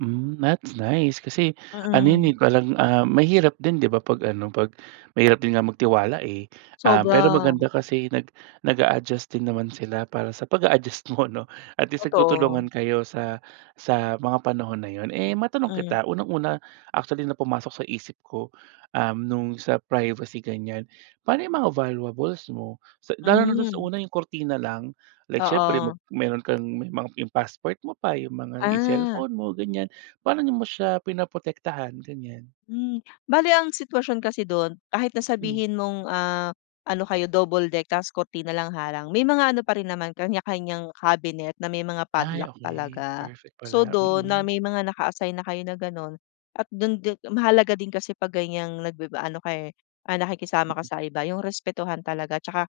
Hmm, that's nice, kasi ano yan Mm. eh parang, ah, mahirap din 'di ba pag ano pag mahirap din nga magtiwala eh. Ah, pero Sobra. maganda kasi nag nag-a-adjust din naman sila para sa pag-a-adjust mo, 'no, at least Totoo. nagtutulungan kayo sa sa mga panahon na yun. Eh, matanong Mm. kita, unang-una actually na pumasok sa isip ko, um, nung sa privacy ganyan, paano yung mga valuables mo? Sa lalo na dun sa Hmm. una yung kurtina lang, like siyempre mo Oo. meron kang may ma yung passport mo pa, yung mga yung Ah. cellphone mo ganyan, paano mo siya pinaprotektahan ganyan? Hmm, bale ang sitwasyon kasi dun, kahit na Hmm. sabihin mong, ah, ano kayo double deck tapos kurtina na lang harang may mga ano pa rin naman kanya-kanyang cabinet na may mga Ay padlock okey, talaga. perfect So pala. dun na Mm. may mga naka-assign na kayo na ganon, at dun di mahalaga din kasi pag ganyang nagbi aano ka eh, ah, nakikisama ka Mm. sa iba, yung respetuhan talaga at saka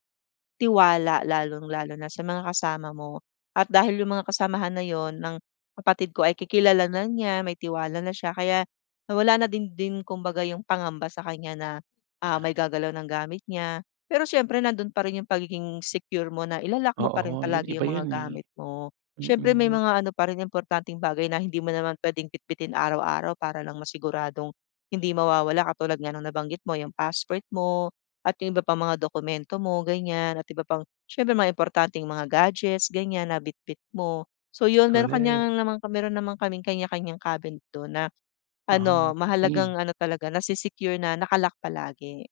tiwala lalong-lalo na sa mga kasama mo. At dahil yung mga kasamahan na yun ng kapatid ko ay ki kilala na niya, may tiwala na siya, kaya nawala na din din kumbaga yung pangamba sa kanya na ah, may Ah. gagalaw ng gamit niya. Pero siyempre nandun pa rin yung pagiging secure mo na ila-lock mo pa rin Oo, yun palagi iba yung mga yun eh, gamit mo. Siyempre may mm. mga ano pa rin importanteng bagay na hindi mo naman pwedeng bitbitin araw-araw para lang masiguradong hindi mawawala katulad nga ng nabanggit mo yung passport mo, at yung iba pang mga dokumento mo ganyan at iba pang siyempre mga importanteng mga gadgets ganyan na bitbit mo. So yun may Korek. kanya naman meron naman kaming kanya-kanyang cabinet don na Ah, ano, tipid. mahalagang ano talaga nase-secure na naka-lock palagi.